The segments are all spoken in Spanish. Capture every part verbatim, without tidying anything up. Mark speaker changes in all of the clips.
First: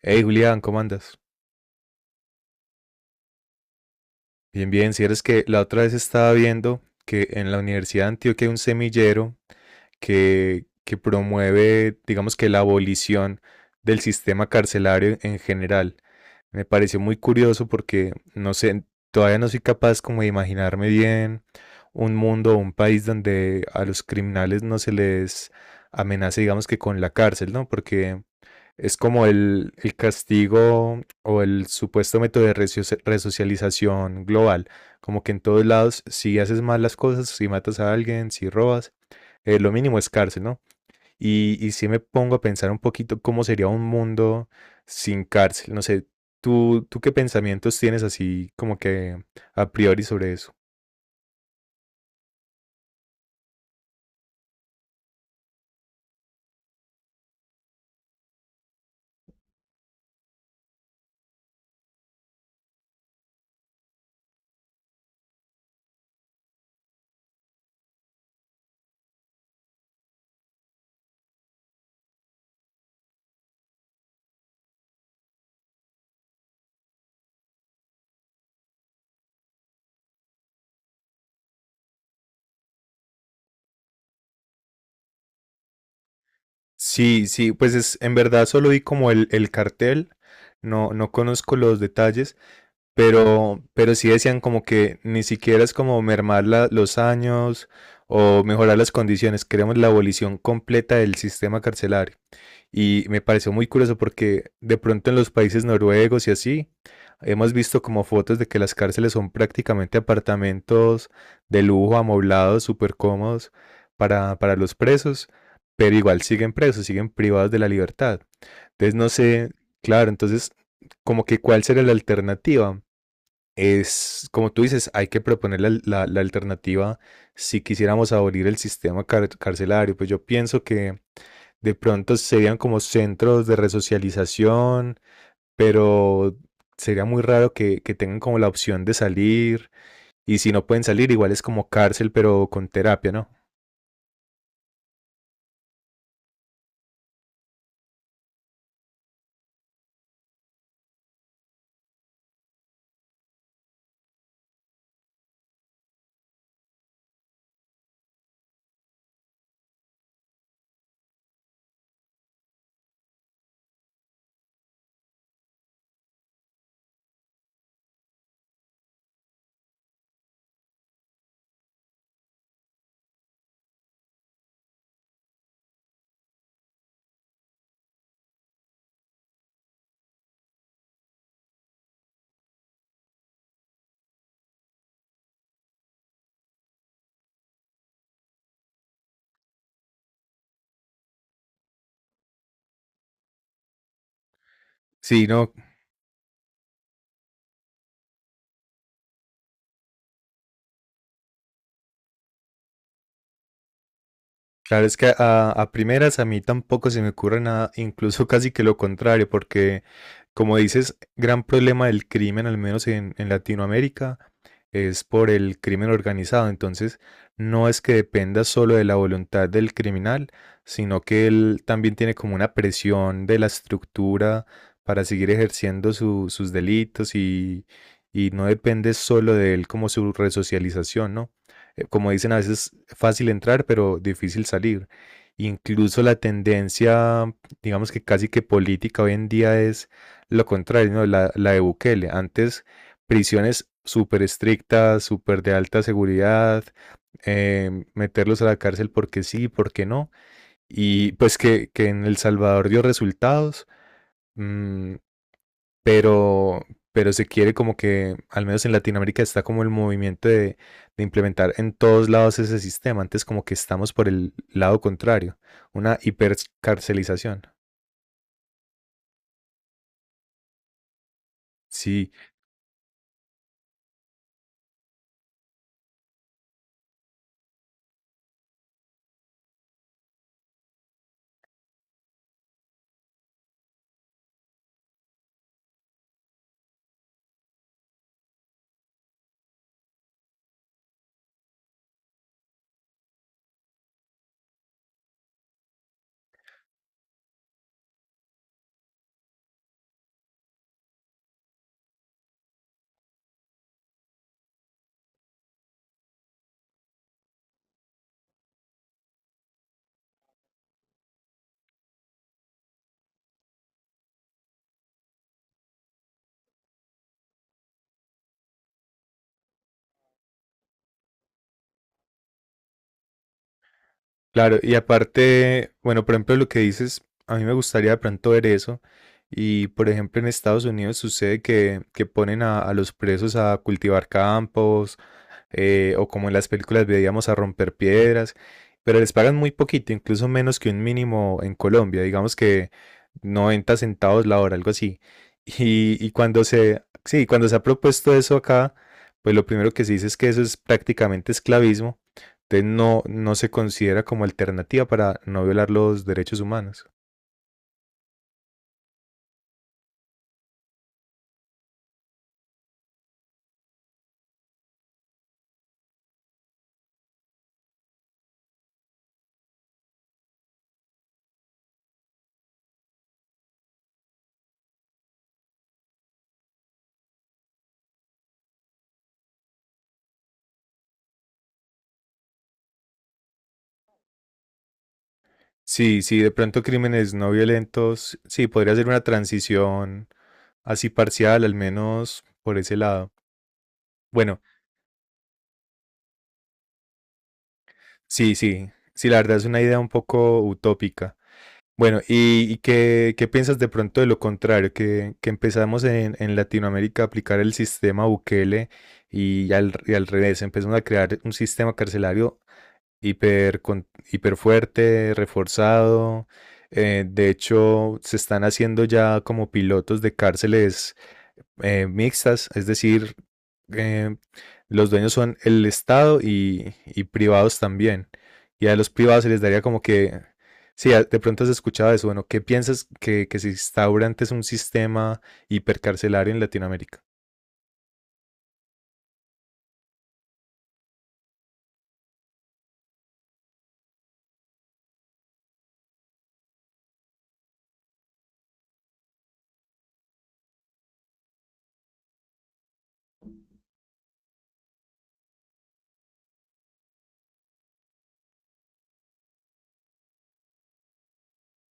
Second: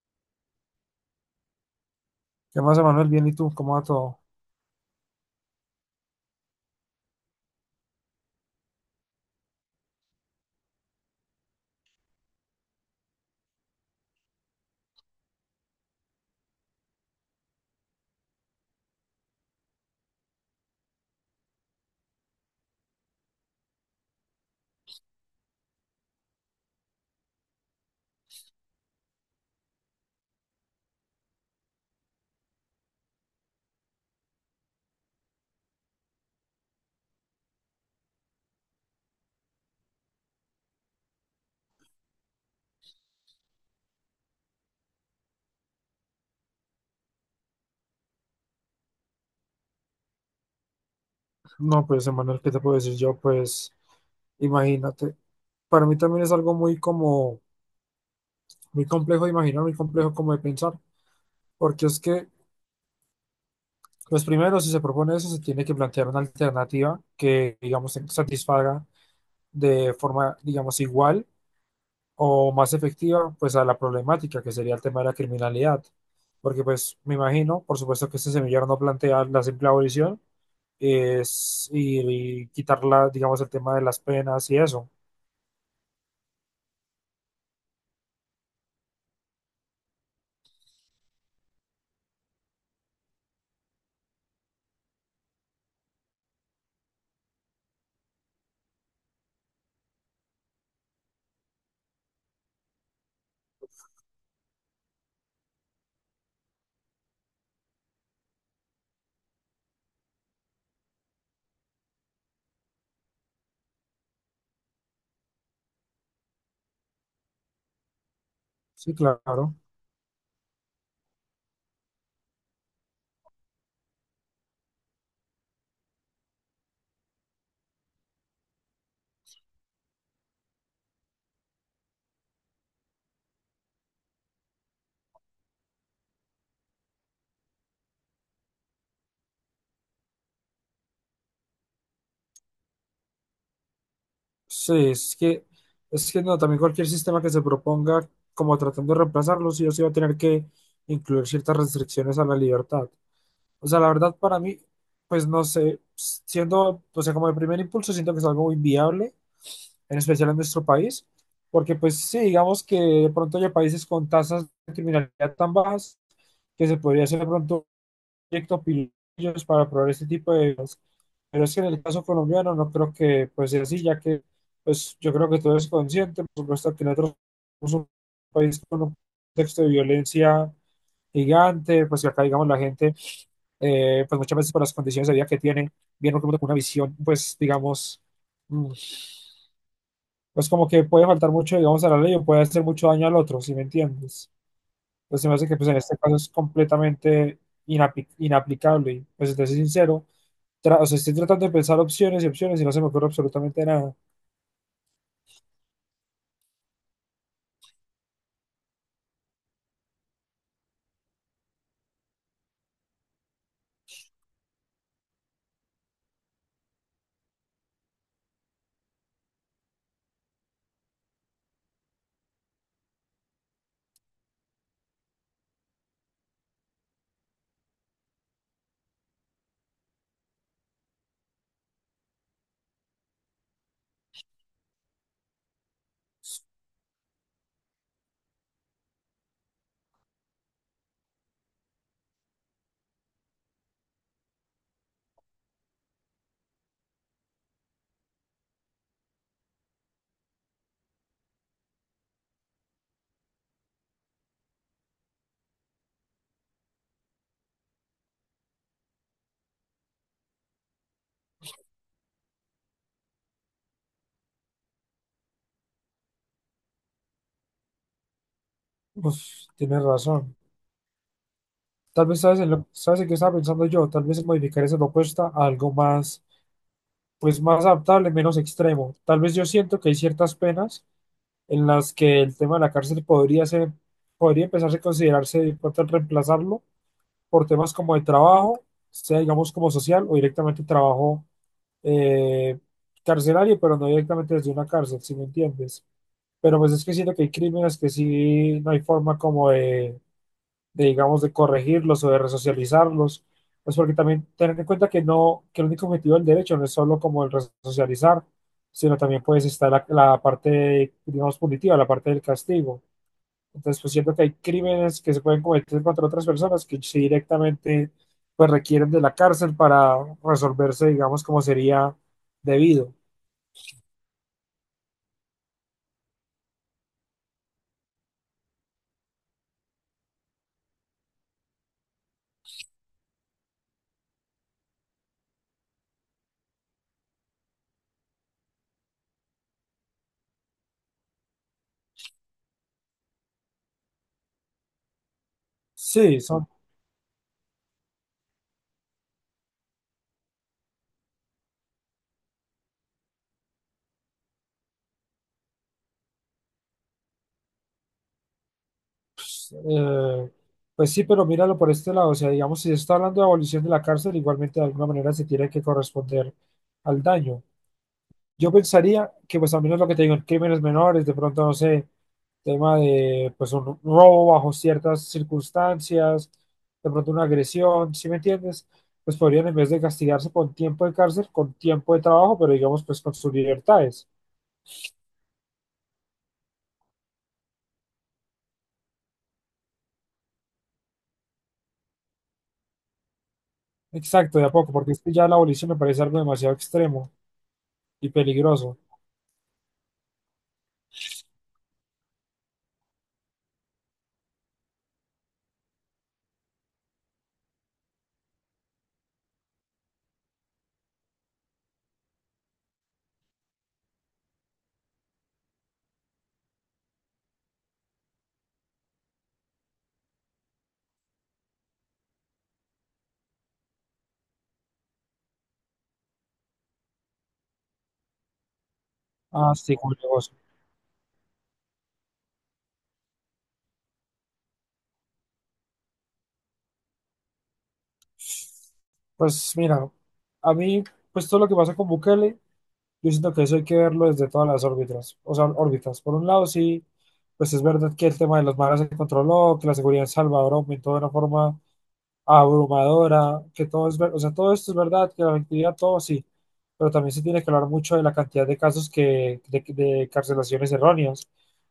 Speaker 1: Hey Julián, ¿cómo andas?
Speaker 2: ¿Qué más, Emanuel? Bien, ¿y tú? ¿Cómo va todo?
Speaker 1: Bien, bien, si eres que la otra vez estaba viendo que en la Universidad de Antioquia hay un semillero que, que promueve, digamos que la abolición del sistema carcelario en general. Me pareció muy curioso porque no sé, todavía no soy capaz como de imaginarme bien un mundo o un país donde a los criminales no se les amenace, digamos que con la cárcel, ¿no? Porque es como el, el castigo o el supuesto método de resocia- resocialización global. Como que en todos lados, si haces mal las cosas, si matas a alguien, si robas, eh, lo mínimo es cárcel, ¿no? Y, y si me pongo a pensar un poquito cómo sería un mundo sin cárcel. No sé, ¿tú, tú qué pensamientos tienes así como que a priori sobre eso?
Speaker 2: No, pues, Emanuel, ¿qué te puedo decir yo? Pues, imagínate. Para mí también es algo muy como, muy complejo de imaginar, muy complejo como de pensar, porque es que, pues primero, si se propone eso, se tiene que plantear una alternativa que, digamos, satisfaga de forma, digamos, igual o más efectiva pues a la problemática que sería el tema de la criminalidad. Porque pues me imagino, por supuesto que este semillero no plantea la simple abolición es, y, y quitarla, digamos, el tema de las penas y eso.
Speaker 1: Sí, sí, pues es, en verdad solo vi como el, el cartel, no, no conozco los detalles. pero, pero sí decían como que ni siquiera es como mermar la- los años o mejorar las condiciones, queremos la abolición completa del sistema carcelario. Y me pareció muy curioso porque de pronto en los países noruegos y así, hemos visto como fotos de que las cárceles son prácticamente apartamentos de lujo, amoblados, súper cómodos para, para los presos, pero igual siguen presos, siguen privados de la libertad. Entonces
Speaker 2: Sí,
Speaker 1: no sé,
Speaker 2: claro.
Speaker 1: claro, entonces como que cuál será la alternativa. Es, como tú dices, hay que proponer la, la- la alternativa si quisiéramos abolir el sistema car- carcelario. Pues yo pienso que de pronto serían como centros de resocialización, pero sería muy raro que, que tengan como la opción de salir. Y si no pueden salir, igual es como cárcel, pero con terapia, ¿no?
Speaker 2: Sí, es que, es que no, también cualquier sistema que se proponga como tratando de reemplazarlo, sí o sí va a tener que incluir ciertas restricciones a la libertad. O sea, la verdad para mí, pues no sé, siendo, o sea, como de primer impulso siento que es algo inviable en especial en nuestro país, porque pues sí, digamos que de pronto hay países con tasas de criminalidad tan bajas que se podría hacer de pronto un proyecto pillos para probar este tipo de cosas. Pero es que en el caso colombiano no creo que pues sea así, ya que pues yo creo que todo es consciente, por supuesto que nosotros somos un país con un contexto de violencia gigante, pues que acá digamos la gente, eh, pues muchas veces por las condiciones de vida que tiene, viene con una visión pues digamos mm, pues como que puede faltar mucho, digamos, a la ley o puede hacer mucho daño al otro, ¿si me entiendes? Entonces
Speaker 1: Sí,
Speaker 2: se me hace
Speaker 1: no.
Speaker 2: que pues en este caso es completamente inapi- inaplicable y pues si te soy sincero, tra- o sea, estoy tratando de pensar opciones y opciones y no se me ocurre absolutamente nada.
Speaker 1: Claro, es que a, a primeras a mí tampoco se me ocurre nada, incluso casi que lo contrario, porque como dices, gran problema del crimen, al menos en, en Latinoamérica, es por el crimen organizado. Entonces, no es que dependa solo de la voluntad del criminal, sino que él también tiene como una presión de la estructura para seguir ejerciendo su- sus delitos y, y no depende solo de él como su resocialización, ¿no? Eh, como dicen, a veces fácil entrar, pero difícil salir. Incluso la tendencia, digamos que casi que política hoy en día es lo contrario, ¿no? La, la de Bukele. Antes, prisiones súper estrictas, súper de alta seguridad, eh, meterlos a la cárcel porque sí, porque no. Y pues que, que en El Salvador dio resultados. Mm, pero, pero se quiere como que, al menos en Latinoamérica, está como el movimiento de, de implementar en todos lados ese sistema. Antes como que estamos por el lado contrario, una hipercarcelización.
Speaker 2: Uf, tienes razón. Tal
Speaker 1: Sí,
Speaker 2: vez sabes en lo, sabes en qué estaba pensando yo, tal vez en modificar esa propuesta a algo más, pues más adaptable, menos extremo. Tal vez yo siento que hay ciertas penas en las que el tema de la cárcel podría ser, podría empezarse a considerarse de pronto reemplazarlo por temas como de trabajo, sea digamos como social o directamente trabajo eh, carcelario, pero no directamente desde una cárcel, si me entiendes. Pero pues es que siento que hay crímenes que sí no hay forma como de, de, digamos, de corregirlos o de resocializarlos. Pues porque también tener en cuenta que no, que el único objetivo del derecho no es solo como el resocializar, sino también pues está la, la parte, digamos, punitiva, la parte del castigo. Entonces, pues siento que hay crímenes que se pueden cometer contra otras personas que sí directamente pues requieren de la cárcel para resolverse, digamos, como sería debido.
Speaker 1: claro, y aparte, bueno, por ejemplo, lo que dices, a mí me gustaría de pronto ver eso. Y por ejemplo, en Estados Unidos sucede que, que ponen a, a los presos a cultivar campos, eh, o como en las películas veíamos a romper piedras, pero les pagan muy poquito, incluso menos que un mínimo en Colombia, digamos que noventa centavos la hora, algo así. Y, y
Speaker 2: Sí,
Speaker 1: cuando
Speaker 2: son,
Speaker 1: se, sí, cuando se ha propuesto eso acá, pues lo primero que se dice es que eso es prácticamente esclavismo, entonces no, no se considera como alternativa para no violar los derechos humanos.
Speaker 2: eh, pues sí, pero míralo por este lado, o sea, digamos, si se está hablando de abolición de la cárcel, igualmente de alguna manera se tiene que corresponder al daño. Yo pensaría que, pues, al menos lo que te digo, en crímenes menores, de pronto, no sé, tema de, pues, un robo bajo ciertas circunstancias, de pronto una agresión, ¿sí me entiendes? Pues podrían, en vez de castigarse con tiempo de cárcel, con tiempo de trabajo, pero digamos, pues, con sus libertades.
Speaker 1: Sí, sí, de pronto crímenes no violentos, sí, podría ser una transición así parcial, al menos por ese lado.
Speaker 2: Exacto,
Speaker 1: Bueno,
Speaker 2: de a poco, porque es que ya la abolición me parece algo demasiado extremo y
Speaker 1: sí, sí,
Speaker 2: peligroso.
Speaker 1: sí, la verdad es una idea un poco utópica. Bueno, ¿y, y qué, qué piensas de pronto de lo contrario? Que, que empezamos en, en Latinoamérica a aplicar el sistema Bukele y al, y al revés, empezamos a crear un sistema carcelario hiper, con- hiper fuerte, reforzado. Eh, de hecho, se están haciendo ya como pilotos de cárceles eh, mixtas, es decir, eh, los dueños son el Estado y, y privados también. Y a los privados se les
Speaker 2: Ah,
Speaker 1: daría
Speaker 2: sí,
Speaker 1: como
Speaker 2: como
Speaker 1: que,
Speaker 2: negocio.
Speaker 1: sí, a- de pronto has escuchado eso, bueno, ¿qué piensas que, que se instaura antes un sistema hipercarcelario en Latinoamérica?
Speaker 2: Pues mira, a mí, pues todo lo que pasa con Bukele. Yo siento que eso hay que verlo desde todas las órbitas. O sea, órbitas. Por un lado, sí, pues es verdad que el tema de los maras se controló, que la seguridad en Salvador aumentó de una forma abrumadora, que todo es ver- o sea, todo esto es verdad, que la actividad, todo sí. Pero también se tiene que hablar mucho de la cantidad de casos que, de, de carcelaciones erróneas.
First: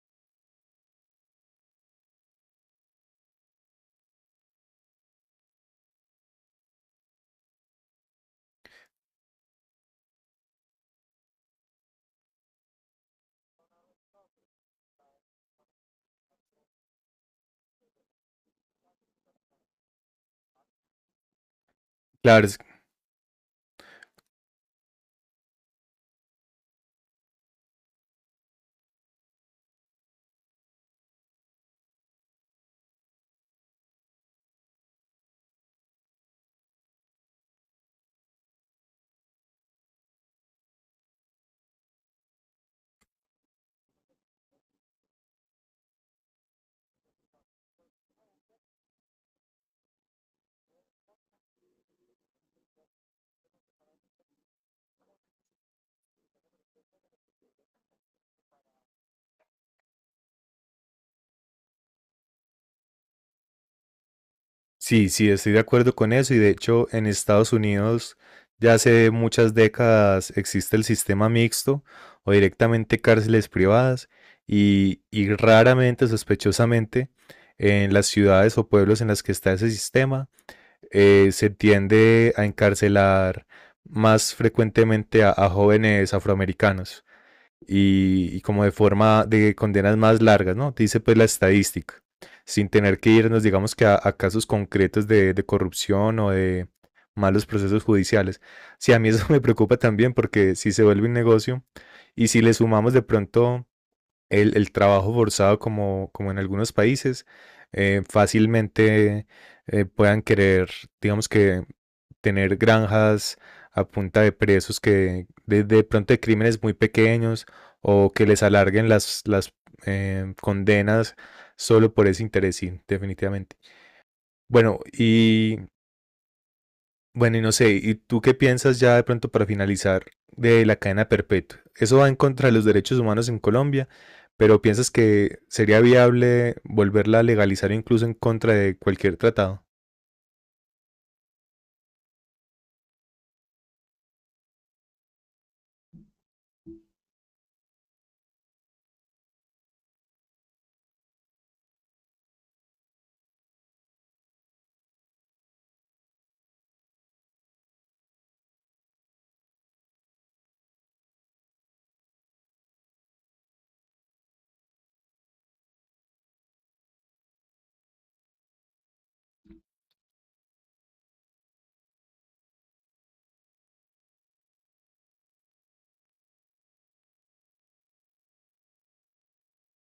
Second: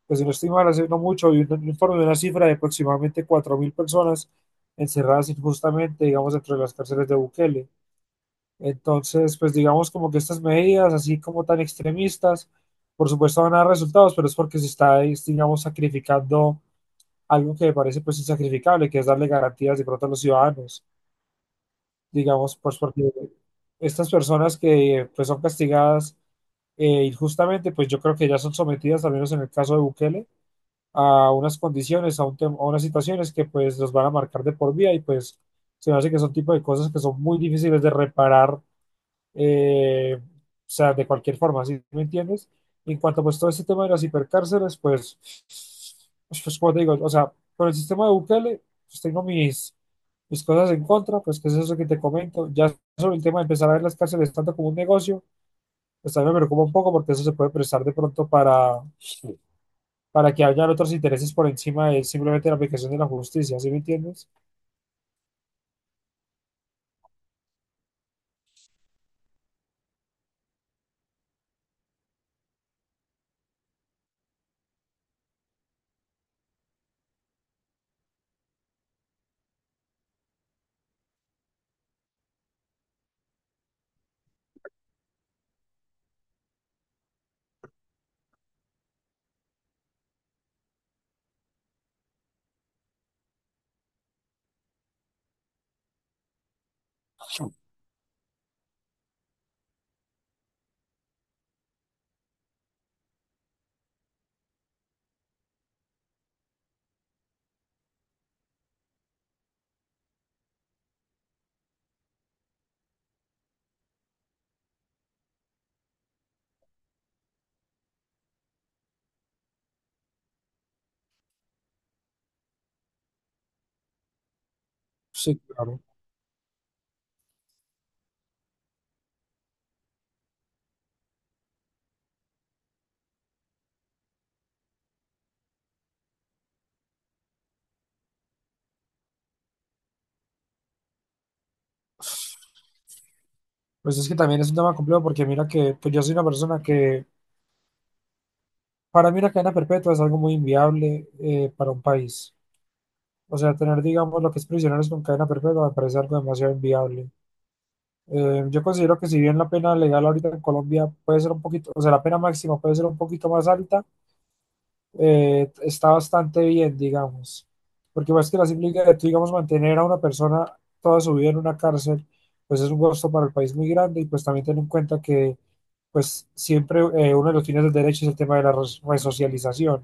Speaker 2: Pues si no estoy mal, hace no mucho, vi un informe de una cifra de aproximadamente cuatro mil personas encerradas injustamente, digamos, dentro de las cárceles de Bukele. Entonces, pues digamos como que estas medidas, así como tan extremistas, por supuesto van a dar resultados, pero es porque se está, es, digamos, sacrificando algo que me parece pues insacrificable, que es darle garantías de pronto a los ciudadanos,
Speaker 1: Claro,
Speaker 2: digamos,
Speaker 1: es.
Speaker 2: pues porque estas personas que pues son castigadas eh, injustamente, pues yo creo que ya son sometidas, al menos en el caso de Bukele, a unas condiciones, a, un tem- a unas situaciones que pues los van a marcar de por vida y pues se me hace que son tipo de cosas que son muy difíciles de reparar eh, o sea, de cualquier forma, ¿sí me entiendes? En cuanto pues todo este tema de las hipercárceles, pues, pues, pues, como te digo, o sea, con el sistema de Bukele, pues tengo mis, mis cosas en contra, pues que es eso que te comento, ya sobre el tema de empezar a ver las cárceles tanto como un negocio, pues también me preocupa un poco porque eso se puede prestar de pronto para, para que hayan otros intereses por encima de simplemente la aplicación de la justicia, ¿sí me entiendes?
Speaker 1: Sí, sí, estoy de acuerdo con eso y de hecho en Estados Unidos ya hace muchas décadas existe el sistema mixto o directamente cárceles privadas y, y raramente, sospechosamente, en las ciudades o pueblos en las que está ese sistema, eh, se tiende a encarcelar más frecuentemente a, a jóvenes afroamericanos y, y como de forma de condenas más largas, ¿no? Dice pues la estadística, sin tener que irnos, digamos que a, a casos concretos de, de corrupción o de malos procesos judiciales. Sí, a mí eso me preocupa también porque si se vuelve un negocio y si le sumamos de pronto el, el trabajo forzado como, como en algunos países, eh, fácilmente eh, puedan querer, digamos que tener granjas a punta de presos que de, de pronto de crímenes muy pequeños o que les alarguen las, las eh, condenas solo por ese interés, sí, definitivamente. Bueno,
Speaker 2: Sí,
Speaker 1: y
Speaker 2: claro.
Speaker 1: bueno, y no sé, ¿y, tú qué piensas ya de pronto para finalizar de la cadena perpetua? Eso va en contra de los derechos humanos en Colombia, pero ¿piensas que sería viable volverla a legalizar incluso en contra de cualquier tratado?
Speaker 2: Pues es que también es un tema complejo porque mira que pues yo soy una persona que. Para mí una cadena perpetua es algo muy inviable eh, para un país. O sea, tener, digamos, lo que es prisioneros con cadena perpetua me parece algo demasiado inviable. Eh, yo considero que si bien la pena legal ahorita en Colombia puede ser un poquito, o sea, la pena máxima puede ser un poquito más alta, eh, está bastante bien, digamos. Porque más que la implica de tú, digamos, mantener a una persona toda su vida en una cárcel, pues es un costo para el país muy grande y pues también ten en cuenta que pues siempre eh, uno de los fines del derecho es el tema de la res- resocialización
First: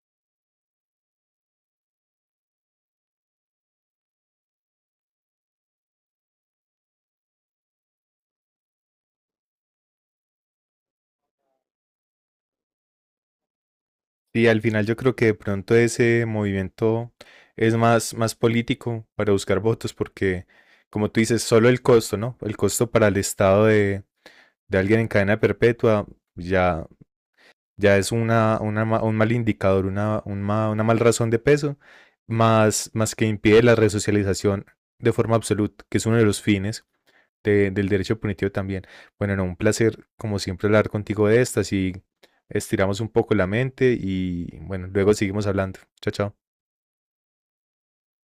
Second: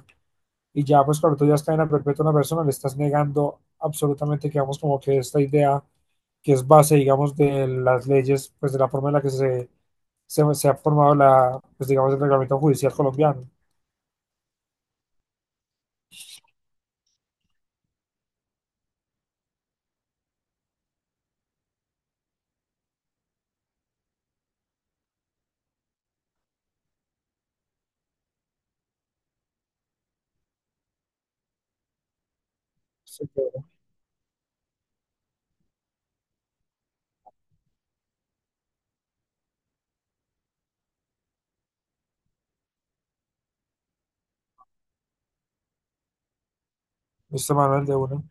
Speaker 2: y ya pues cuando tú ya es cadena perpetua a una persona, le estás negando absolutamente, digamos, como que esta idea que es base, digamos, de las leyes, pues de la forma en la que se, se, se ha formado la, pues digamos, el reglamento judicial colombiano.
Speaker 1: Y al final yo creo que de pronto ese movimiento es más, más político para buscar votos, porque como tú dices, solo el costo, ¿no? El costo para el Estado de, de alguien en cadena perpetua ya, ya es una, una ma- un mal indicador, una, un ma- una mal razón de peso, más, más que impide la resocialización de forma absoluta, que es uno de los fines de- del derecho punitivo también. Bueno, no, un placer, como siempre, hablar contigo de estas y estiramos un poco la mente y bueno, luego seguimos hablando. Chao, chao.
Speaker 2: Este Manuel de uno.